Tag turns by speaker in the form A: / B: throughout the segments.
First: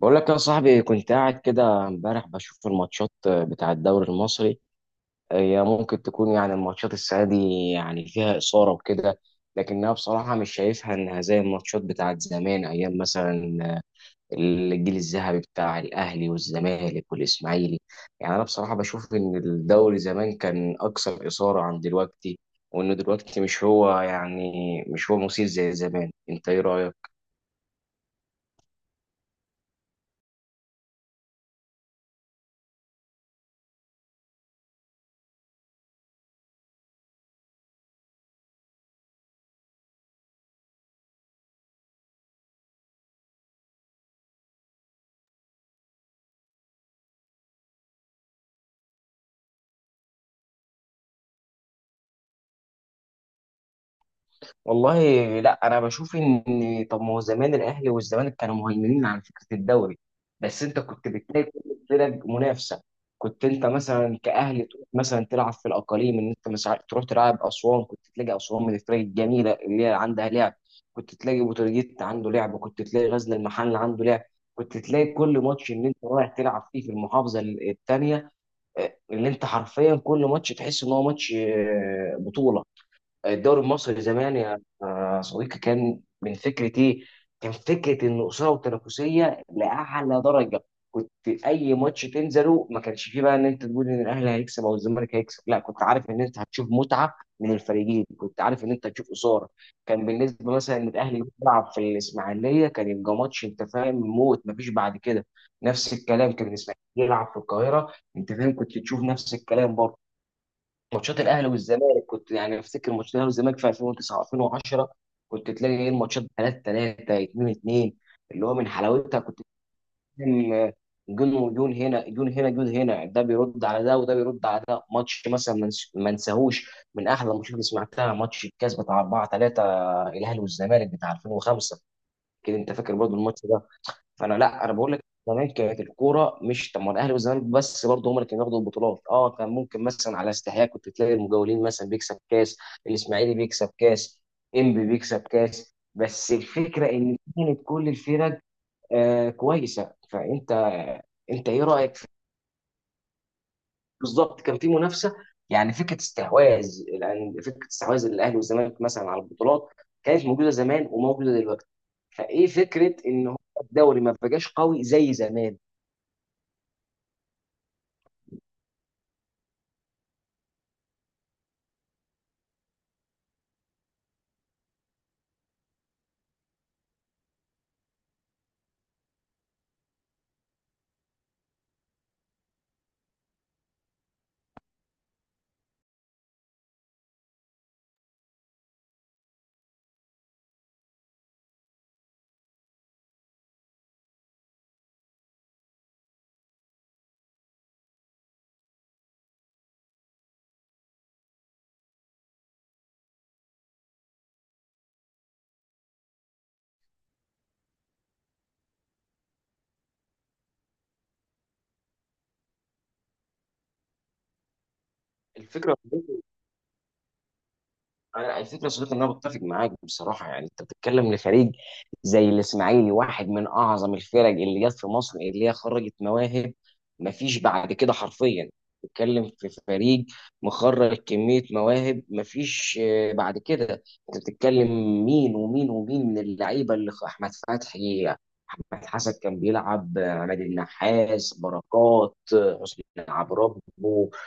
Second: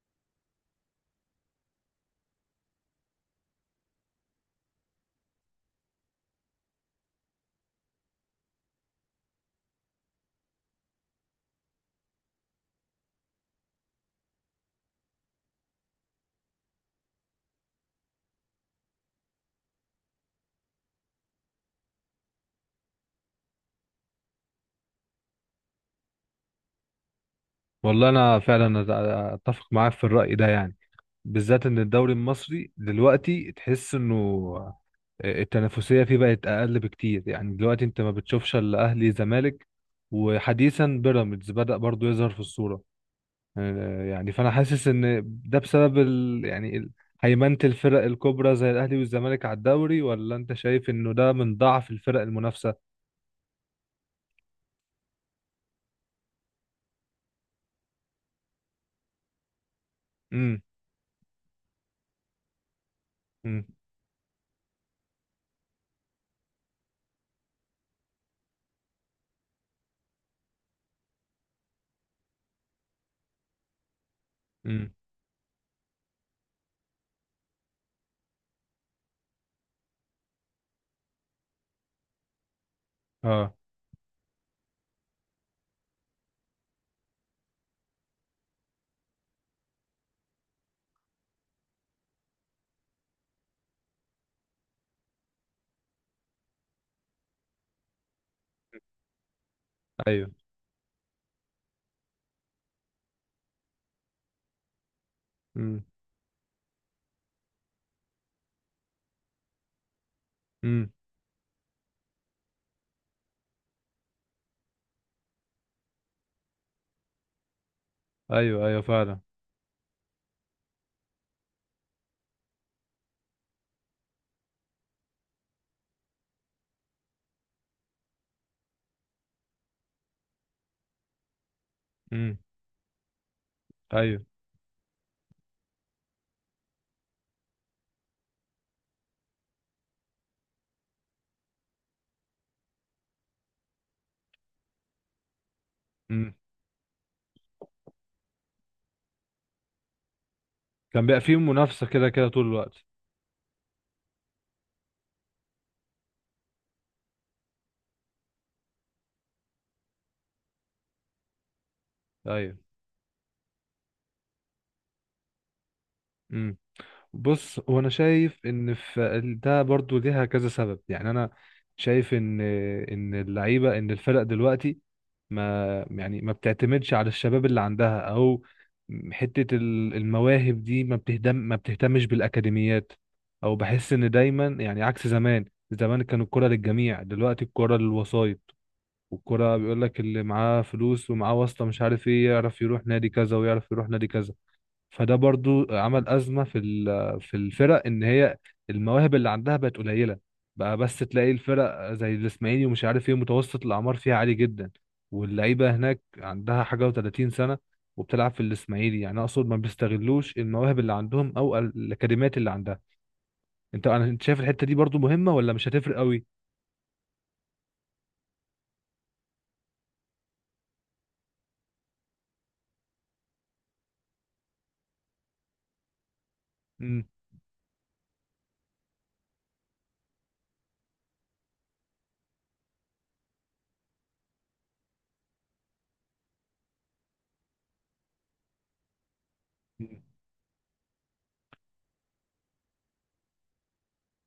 A: بقول لك يا صاحبي، كنت قاعد كده امبارح بشوف الماتشات بتاع الدوري المصري. هي ممكن تكون يعني الماتشات السنة دي يعني فيها إثارة وكده، لكنها بصراحة مش شايفها إنها زي الماتشات بتاعت زمان، أيام مثلا الجيل الذهبي بتاع الأهلي والزمالك والإسماعيلي. يعني أنا بصراحة بشوف إن الدوري زمان كان أكثر إثارة عن دلوقتي، وإنه دلوقتي مش هو يعني مش هو مثير زي زمان. أنت إيه رأيك؟
B: والله انا فعلا اتفق معاك في الرأي ده، يعني بالذات ان الدوري المصري دلوقتي تحس انه التنافسية فيه بقت اقل بكتير. يعني دلوقتي انت ما بتشوفش الا اهلي زمالك، وحديثا بيراميدز بدأ برضو يظهر في الصورة. يعني فانا حاسس ان ده بسبب يعني هيمنة الفرق الكبرى زي الاهلي والزمالك على الدوري، ولا انت شايف انه ده من ضعف الفرق المنافسة؟
A: والله لا، انا بشوف ان طب ما هو زمان الاهلي والزمالك كانوا مهيمنين على فكره الدوري،
B: امم.
A: بس انت كنت بتلاقي كل الفرق منافسه. كنت
B: امم.
A: انت مثلا كاهلي تروح مثلا تلعب في الاقاليم، ان انت مثلا تروح تلعب اسوان، كنت تلاقي اسوان من الفرق الجميله اللي هي عندها لعب. كنت تلاقي بوتروجيت عنده لعب، كنت تلاقي غزل المحل عنده لعب. كنت
B: امم.
A: تلاقي كل ماتش ان انت رايح تلعب فيه في المحافظه الثانيه، اللي انت حرفيا كل ماتش تحس ان هو ماتش بطوله.
B: اه.
A: الدوري المصري زمان يا صديقي كان من فكره ايه؟ كان فكره ان اثاره وتنافسيه لاعلى درجه. كنت اي ماتش تنزله ما كانش فيه بقى ان انت تقول ان الاهلي هيكسب او الزمالك هيكسب، لا، كنت عارف ان انت هتشوف متعه من الفريقين، كنت عارف ان انت هتشوف اثاره. كان
B: ايوه.
A: بالنسبه مثلا ان الاهلي بيلعب في الاسماعيليه كان يبقى ماتش، انت فاهم، موت، ما فيش بعد كده.
B: امم.
A: نفس الكلام كان الاسماعيلي يلعب في القاهره، انت فاهم، كنت تشوف نفس الكلام برضه.
B: امم.
A: ماتشات الاهلي والزمالك كنت يعني افتكر ماتشات الاهلي والزمالك في 2009 2010، كنت تلاقي ايه الماتشات 3-3 2-2، اللي هو
B: ايوه
A: من
B: ايوه فعلا.
A: حلاوتها. كنت فاهم، جون وجون، هنا جون هنا جون، هنا ده بيرد على ده وده بيرد على ده. ماتش مثلا ما انساهوش، من احلى الماتشات اللي سمعتها، ماتش الكاس بتاع 4-3 الاهلي والزمالك بتاع 2005.
B: امم.
A: كده انت فاكر برضه الماتش.
B: ايوه.
A: فانا لا، انا بقول لك زمان كانت الكوره مش طب، ما الاهلي والزمالك بس برضه هم اللي كانوا بياخدوا البطولات، اه، كان ممكن مثلا على استحياء كنت تلاقي المجاولين مثلا بيكسب كاس، الاسماعيلي بيكسب كاس، انبي بيكسب كاس، بس
B: امم.
A: الفكره ان كانت كل الفرق آه كويسه. فانت
B: كان بيبقى فيه
A: انت ايه
B: منافسه
A: رايك في
B: كده كده طول الوقت.
A: بالظبط كان في منافسه. يعني فكره استحواذ، يعني فكره استحواذ الاهلي والزمالك مثلا على البطولات كانت موجوده زمان وموجوده دلوقتي. فايه
B: ايوه.
A: فكره ان هو الدوري ما بقاش قوي زي زمان.
B: امم. بص، هو انا شايف ان في ده برضو ليها كذا سبب. يعني انا شايف ان اللعيبه، ان الفرق دلوقتي ما بتعتمدش على الشباب اللي عندها، او حته المواهب دي، ما بتهتمش بالاكاديميات. او بحس ان دايما يعني عكس زمان، زمان كانوا الكرة للجميع، دلوقتي الكرة للوسائط، والكرة بيقول لك اللي معاه فلوس ومعاه واسطة مش عارف ايه، يعرف يروح نادي كذا ويعرف يروح نادي كذا. فده برضو عمل أزمة في الفرق، إن هي المواهب اللي عندها بقت قليلة. بقى بس تلاقي الفرق زي الإسماعيلي ومش عارف ايه، متوسط الأعمار فيها عالي جدا، واللعيبة هناك عندها حاجة و30 سنة وبتلعب في الإسماعيلي. يعني أقصد ما بيستغلوش المواهب اللي عندهم أو الأكاديميات اللي عندها. أنت شايف الحتة دي برضو مهمة ولا مش
A: الفكرة
B: هتفرق قوي؟
A: الفكرة يا صديقي إن أنا بتفق معاك بصراحة. يعني أنت بتتكلم لفريق زي الإسماعيلي، واحد من أعظم الفرق اللي جت في مصر، اللي هي خرجت مواهب
B: امم.
A: مفيش بعد كده حرفيا. بتتكلم في فريق مخرج كمية مواهب مفيش بعد كده. أنت بتتكلم مين ومين ومين من اللعيبة، اللي أحمد فتحي، أحمد حسن كان
B: امم،
A: بيلعب، عماد النحاس، بركات، حسني عبد ربه،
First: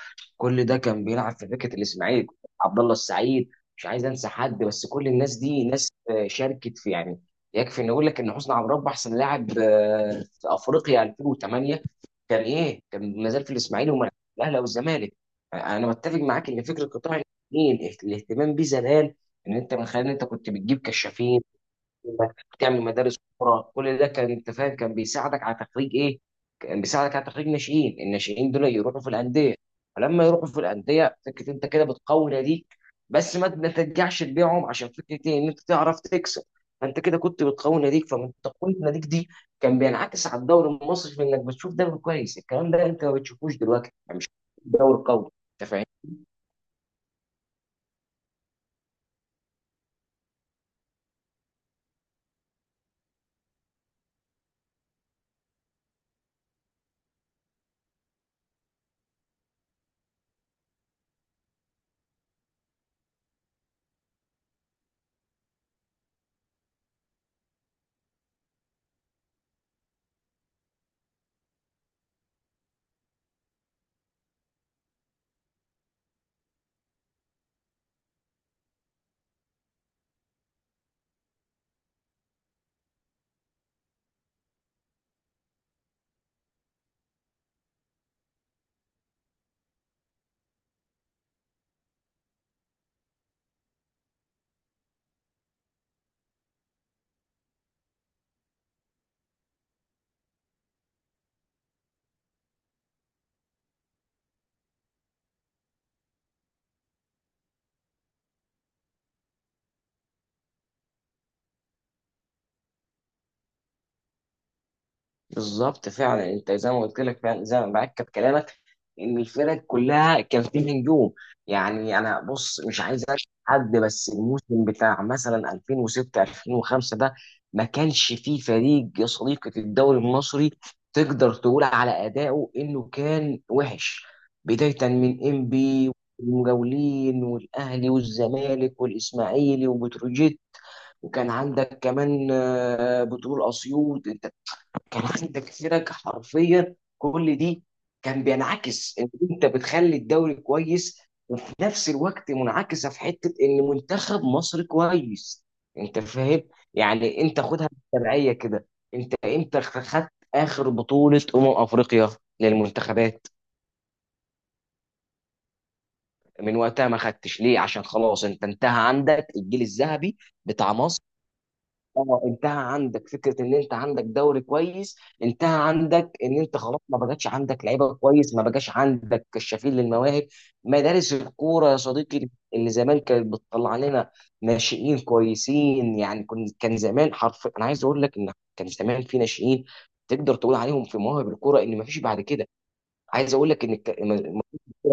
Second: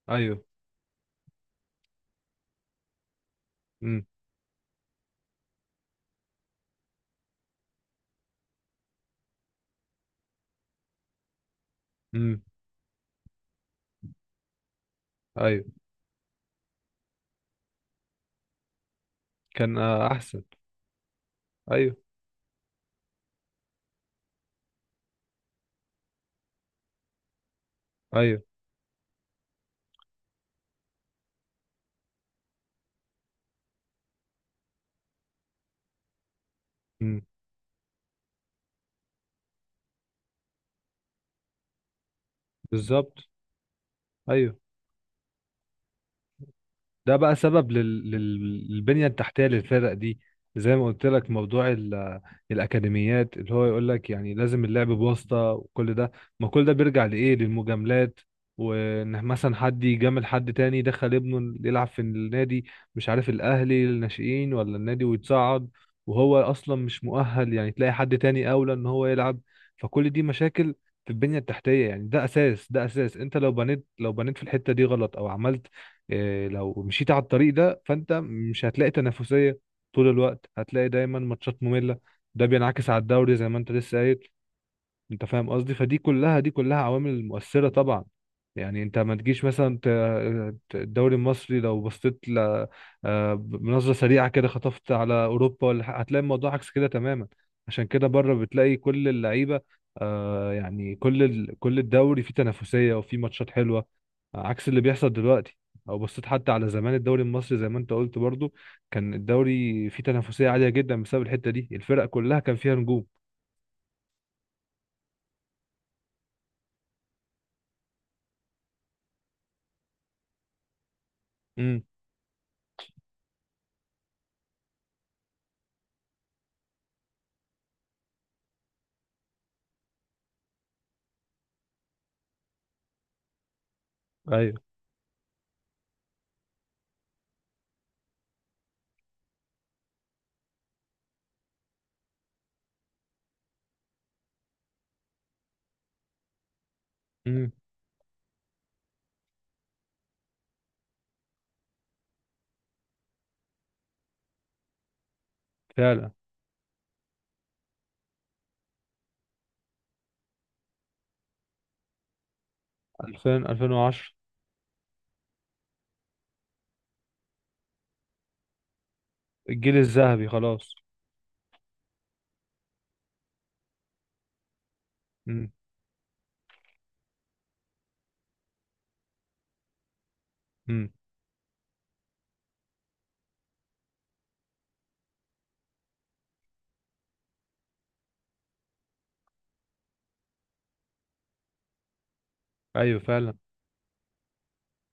B: أيوه.
A: كل ده كان بيلعب في فكره الاسماعيلي. عبد الله السعيد، مش
B: امم.
A: عايز انسى حد، بس كل الناس دي ناس شاركت في يعني. يكفي ان اقول لك ان حسني عبد ربه احسن لاعب في افريقيا 2008،
B: امم.
A: كان ايه كان ما زال في الاسماعيلي وما الاهلي او الزمالك.
B: ايوه.
A: انا متفق معاك ان فكره قطاع الاثنين، الاهتمام بيه زمان، ان انت
B: كان
A: من خلال ان انت
B: احسن.
A: كنت بتجيب كشافين،
B: ايوه.
A: انك تعمل مدارس كوره، كل ده كان انت فاهم كان بيساعدك على تخريج ايه؟ كان بيساعدك على تخريج ناشئين،
B: ايوه.
A: الناشئين دول يروحوا في الانديه، فلما يروحوا في الانديه فكره انت كده بتقوي ناديك، بس ما ترجعش تبيعهم عشان فكره ايه؟ ان انت تعرف تكسب. فانت كده
B: مم.
A: كنت بتقوي ناديك، فمن تقويه ناديك دي كان بينعكس على الدوري المصري في انك بتشوف دوري كويس. الكلام ده انت ما
B: بالظبط.
A: بتشوفوش دلوقتي، يعني مش
B: ايوه.
A: دوري قوي، انت فاهم؟
B: ده بقى سبب للبنية التحتية للفرق دي، زي ما قلت لك، موضوع الأكاديميات اللي هو يقول لك يعني لازم اللعب بواسطة وكل ده. ما كل ده بيرجع لإيه، للمجاملات، وإن مثلا حد يجامل حد تاني دخل ابنه يلعب في النادي، مش عارف الأهلي الناشئين ولا النادي، ويتصعد وهو أصلا مش مؤهل. يعني تلاقي حد تاني أولى إن هو يلعب، فكل دي مشاكل في البنية التحتية. يعني ده أساس، ده أساس، أنت لو بنيت، في الحتة دي غلط، أو عملت لو مشيت على الطريق ده، فانت مش هتلاقي تنافسيه طول الوقت، هتلاقي دايما ماتشات ممله. ده بينعكس على الدوري زي ما انت لسه قايل، انت فاهم قصدي. فدي كلها دي كلها عوامل مؤثرة طبعا. يعني انت ما تجيش مثلا الدوري المصري لو بصيت ل آه، بنظرة سريعة كده، خطفت على اوروبا ولا حاجة، هتلاقي الموضوع عكس كده تماما. عشان كده بره بتلاقي كل اللعيبة، يعني كل الدوري فيه تنافسية وفيه ماتشات حلوة، عكس اللي بيحصل دلوقتي. او بصيت حتى على زمان الدوري المصري، زي ما انت قلت برضو، كان الدوري فيه تنافسية عالية جدا بسبب الحتة دي، الفرق كلها كان فيها نجوم.
A: بالظبط فعلا، انت زي ما قلت لك، فعلا زي ما معاك كلامك ان الفرق كلها كان فيه نجوم.
B: امم.
A: يعني انا بص مش عايز اشهد حد، بس الموسم بتاع مثلا 2006 2005 ده ما كانش فيه فريق يا صديقي في الدوري المصري تقدر تقول على ادائه انه كان وحش.
B: ايوه.
A: بدايه من انبي والمجاولين والاهلي والزمالك والاسماعيلي وبتروجيت، وكان عندك كمان بترول اسيوط. انت كان عندك فرق حرفيا كل
B: مم.
A: دي كان بينعكس ان انت بتخلي الدوري كويس، وفي نفس الوقت منعكسه في حته ان منتخب مصر كويس. انت
B: فعلا.
A: فاهم؟ يعني انت خدها بالتبعيه كده، انت امتى خدت اخر بطوله افريقيا للمنتخبات؟
B: 2000 2010.
A: من وقتها ما خدتش ليه؟ عشان خلاص انت انتهى عندك الجيل
B: الجيل
A: الذهبي
B: الذهبي
A: بتاع
B: خلاص.
A: مصر. اه، انتهى عندك فكره ان انت عندك دوري كويس،
B: امم.
A: انتهى عندك ان انت خلاص ما بقاش عندك لعيبه كويس، ما بقاش عندك كشافين للمواهب.
B: امم.
A: مدارس الكوره يا صديقي، اللي زمان كانت بتطلع لنا ناشئين كويسين، يعني كن كان زمان حرف، انا عايز اقول لك ان كان زمان في ناشئين تقدر تقول عليهم في مواهب الكوره ان ما فيش بعد كده.
B: ايوه فعلا.
A: عايز اقول لك ان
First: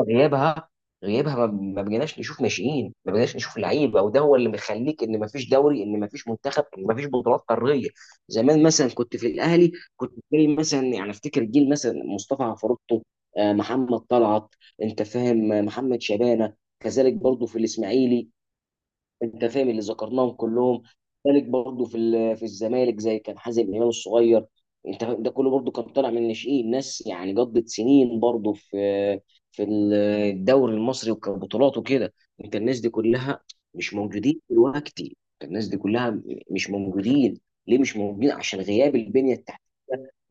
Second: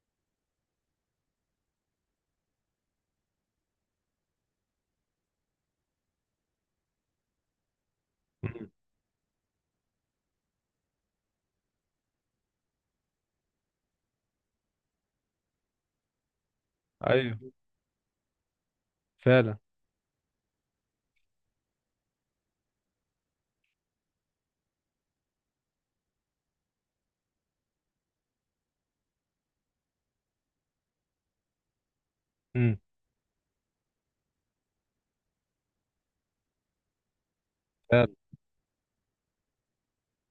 A: غيابها، غيابها ما بقيناش نشوف ناشئين، ما بقيناش نشوف لعيبه، وده هو اللي مخليك ان ما فيش دوري، ان ما فيش منتخب، ان ما فيش بطولات قاريه. زمان
B: امم.
A: مثلا كنت في الاهلي، كنت بتلاقي مثلا يعني افتكر جيل مثلا مصطفى عفروتو، محمد طلعت، انت فاهم، محمد شبانه. كذلك برضه
B: ايوه
A: في الاسماعيلي، انت
B: فعلا.
A: فاهم اللي ذكرناهم كلهم. ذلك برضه في الزمالك، زي كان حازم امام الصغير، انت فاهم؟ ده كله برضه كان طالع من الناشئين، ناس يعني قضت سنين برضه في في الدوري المصري وكبطولات وكده. انت
B: امم.
A: الناس دي كلها مش موجودين دلوقتي، انت الناس دي كلها مش موجودين. ليه مش
B: فعلا.
A: موجودين؟ عشان غياب البنية التحتية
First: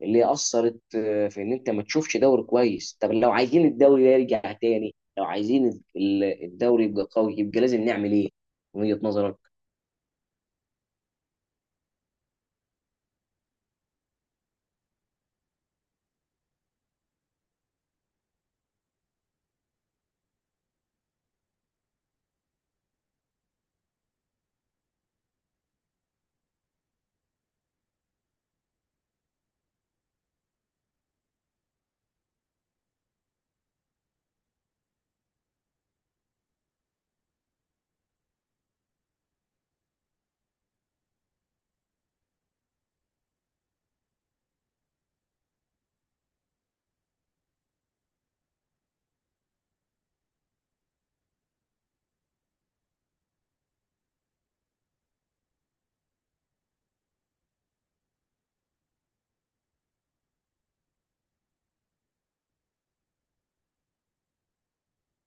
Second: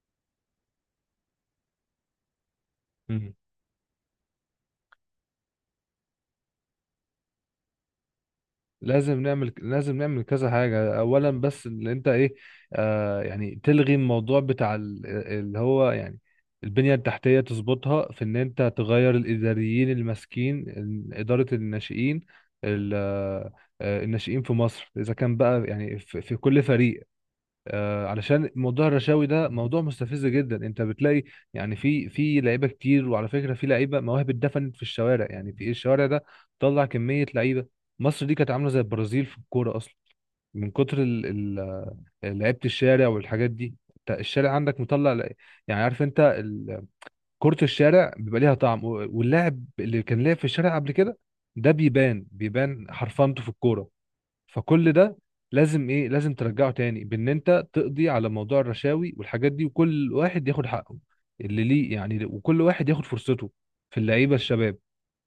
A: اللي اثرت في ان انت ما تشوفش دوري كويس. طب لو
B: امم.
A: عايزين الدوري ده يرجع تاني، لو عايزين الدوري يبقى قوي، يبقى لازم نعمل ايه؟ وجهة
B: لازم
A: نظرك
B: نعمل، كذا حاجة اولا. بس اللي انت، ايه يعني، تلغي الموضوع بتاع اللي هو يعني البنية التحتية، تظبطها في ان انت تغير الاداريين اللي ماسكين ادارة الناشئين، ال- الناشئين في مصر، اذا كان بقى يعني في كل فريق. علشان موضوع الرشاوي ده موضوع مستفز جدا. انت بتلاقي يعني في لعيبه كتير، وعلى فكره في لعيبه مواهب اتدفنت في الشوارع، يعني في ايه الشوارع ده، طلع كميه لعيبه. مصر دي كانت عامله زي البرازيل في الكوره اصلا، من كتر لعيبه الشارع والحاجات دي. انت الشارع عندك مطلع يعني عارف انت، كره الشارع بيبقى ليها طعم، واللاعب اللي كان لاعب في الشارع قبل كده، ده بيبان، حرفنته في الكوره. فكل ده لازم ايه، لازم ترجعه تاني بان انت تقضي على موضوع الرشاوي والحاجات دي، وكل واحد ياخد حقه اللي ليه يعني، وكل واحد ياخد فرصته في اللعيبه الشباب.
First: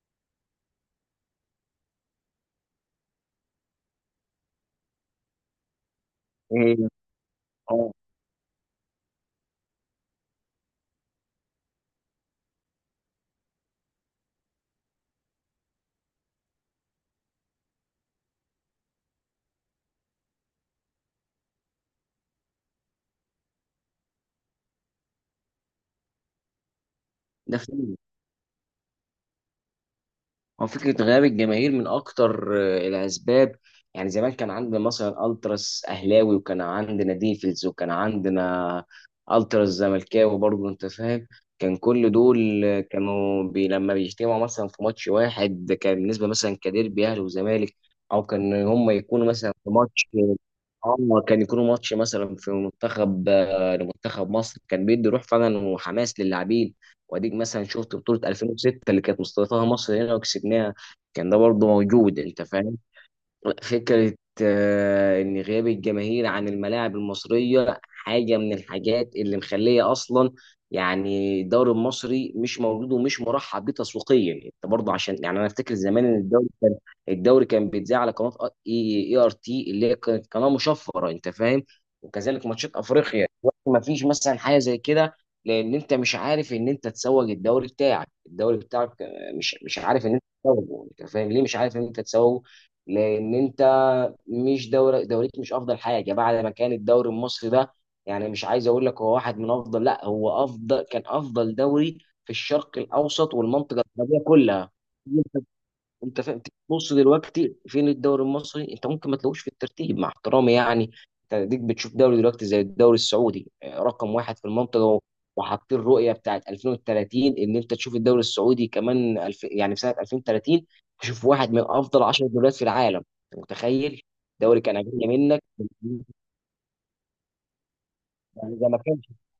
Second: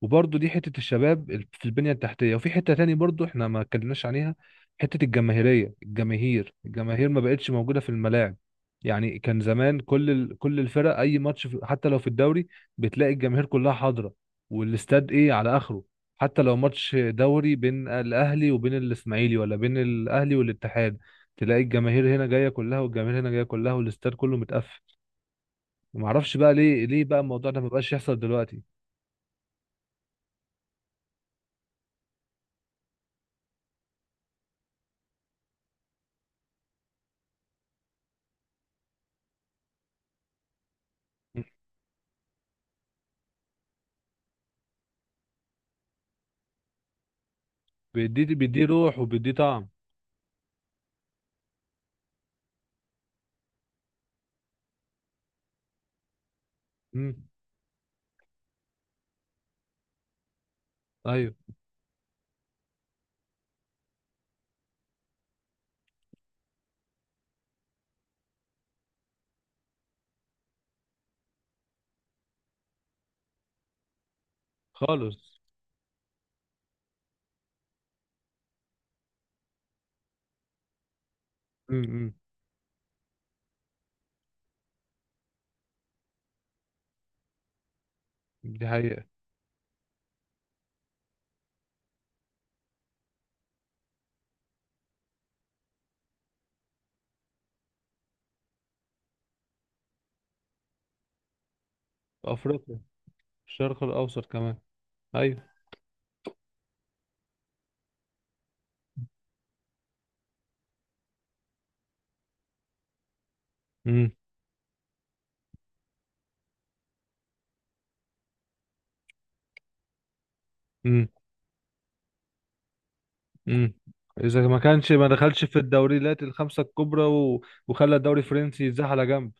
B: وبرضه دي حته الشباب، في البنيه التحتيه. وفي حته تاني برضه احنا ما اتكلمناش عليها، حته الجماهيريه، الجماهير
A: إيه؟
B: ما بقتش موجوده في
A: اه،
B: الملاعب. يعني كان زمان كل كل الفرق، اي ماتش حتى لو في الدوري، بتلاقي الجماهير كلها حاضره والاستاد ايه على اخره. حتى لو ماتش دوري بين الاهلي وبين الاسماعيلي، ولا بين الاهلي والاتحاد، تلاقي الجماهير هنا جايه كلها، والجماهير هنا جايه كلها، والاستاد كله متقفل. ما اعرفش بقى ليه، بقى الموضوع
A: ده
B: ده ما بقاش
A: فعلا
B: يحصل دلوقتي؟
A: هو فكره غياب الجماهير من اكتر الاسباب. يعني زمان كان عندنا مثلا التراس اهلاوي، وكان عندنا ديفلز، وكان عندنا التراس زملكاوي برضه، انت فاهم.
B: مم.
A: كان كل دول كانوا بي لما بيجتمعوا مثلا في ماتش واحد كان بالنسبه مثلا كديربي اهلي وزمالك، او
B: بيديه، بيديه
A: كان هم
B: روح
A: يكونوا
B: وبيديه
A: مثلا
B: طعم.
A: في ماتش، اه كان يكونوا ماتش مثلا في منتخب، لمنتخب مصر، كان بيدي روح فعلا وحماس للاعبين.
B: امم.
A: واديك مثلا شفت بطولة 2006 اللي كانت مستضيفاها مصر هنا وكسبناها، كان
B: ايوه.
A: ده برضه موجود، انت فاهم. فكرة إن غياب الجماهير عن الملاعب المصرية حاجة من الحاجات اللي مخلية أصلا يعني الدوري المصري مش موجود ومش مرحب بيه تسويقيا. أنت برضه، عشان
B: خالص.
A: يعني أنا أفتكر زمان إن الدوري كان، الدوري كان بيتذاع على قناة إي آر تي اللي هي كانت قناة مشفرة، أنت فاهم.
B: امم.
A: وكذلك ماتشات أفريقيا دلوقتي ما فيش مثلا حاجة زي كده، لأن أنت مش عارف إن أنت تسوق الدوري بتاعك.
B: دي حقيقه.
A: مش عارف إن أنت تسوقه، أنت فاهم ليه مش عارف إن أنت تسوقه؟ لان انت مش دوري، دوريك مش افضل حاجه بعد ما كان الدوري المصري ده، يعني مش عايز اقول لك هو واحد من افضل، لا هو افضل، كان افضل دوري في
B: في افريقيا.
A: الشرق الاوسط
B: في الشرق
A: والمنطقه العربيه
B: الاوسط كمان.
A: كلها،
B: ايوه.
A: انت فاهم. بص دلوقتي فين الدوري المصري؟ انت ممكن ما تلاقوش في الترتيب، مع احترامي يعني. انت ديك بتشوف دوري دلوقتي زي الدوري السعودي رقم
B: امم.
A: واحد في المنطقه و-، وحاطين الرؤيه بتاعت 2030 ان انت تشوف الدوري السعودي كمان يعني في سنه 2030
B: امم.
A: تشوف واحد من افضل 10 دوريات في العالم، انت
B: امم.
A: متخيل؟
B: اذا ما
A: دوري كان
B: كانش ما
A: اقل منك،
B: دخلش في الدوريات الخمسه الكبرى وخلى الدوري
A: يعني
B: الفرنسي
A: زي ما
B: يتزاح على
A: كانش،
B: جنب.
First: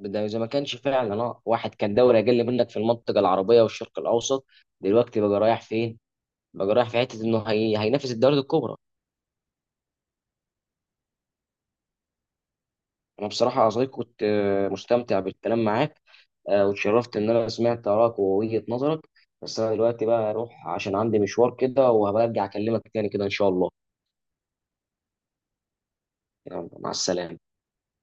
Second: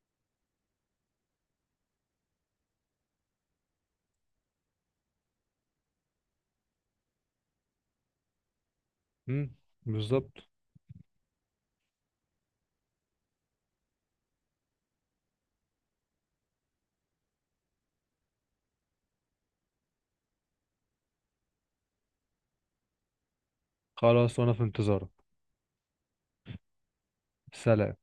A: ده زي ما كانش فعلا اه، واحد كان دوري اقل منك في المنطقه العربيه والشرق الاوسط، دلوقتي بقى رايح فين؟ بقى رايح في حته هينافس الدوري الكبرى.
B: امم. بالظبط.
A: انا بصراحه يا صديقي كنت مستمتع بالكلام معاك، واتشرفت ان انا سمعت ارائك ووجهه نظرك. بس انا دلوقتي بقى اروح عشان عندي مشوار كده، وهبرجع اكلمك تاني كده ان شاء الله.
B: خلاص وانا في انتظارك.
A: يلا مع السلامه.
B: سلام.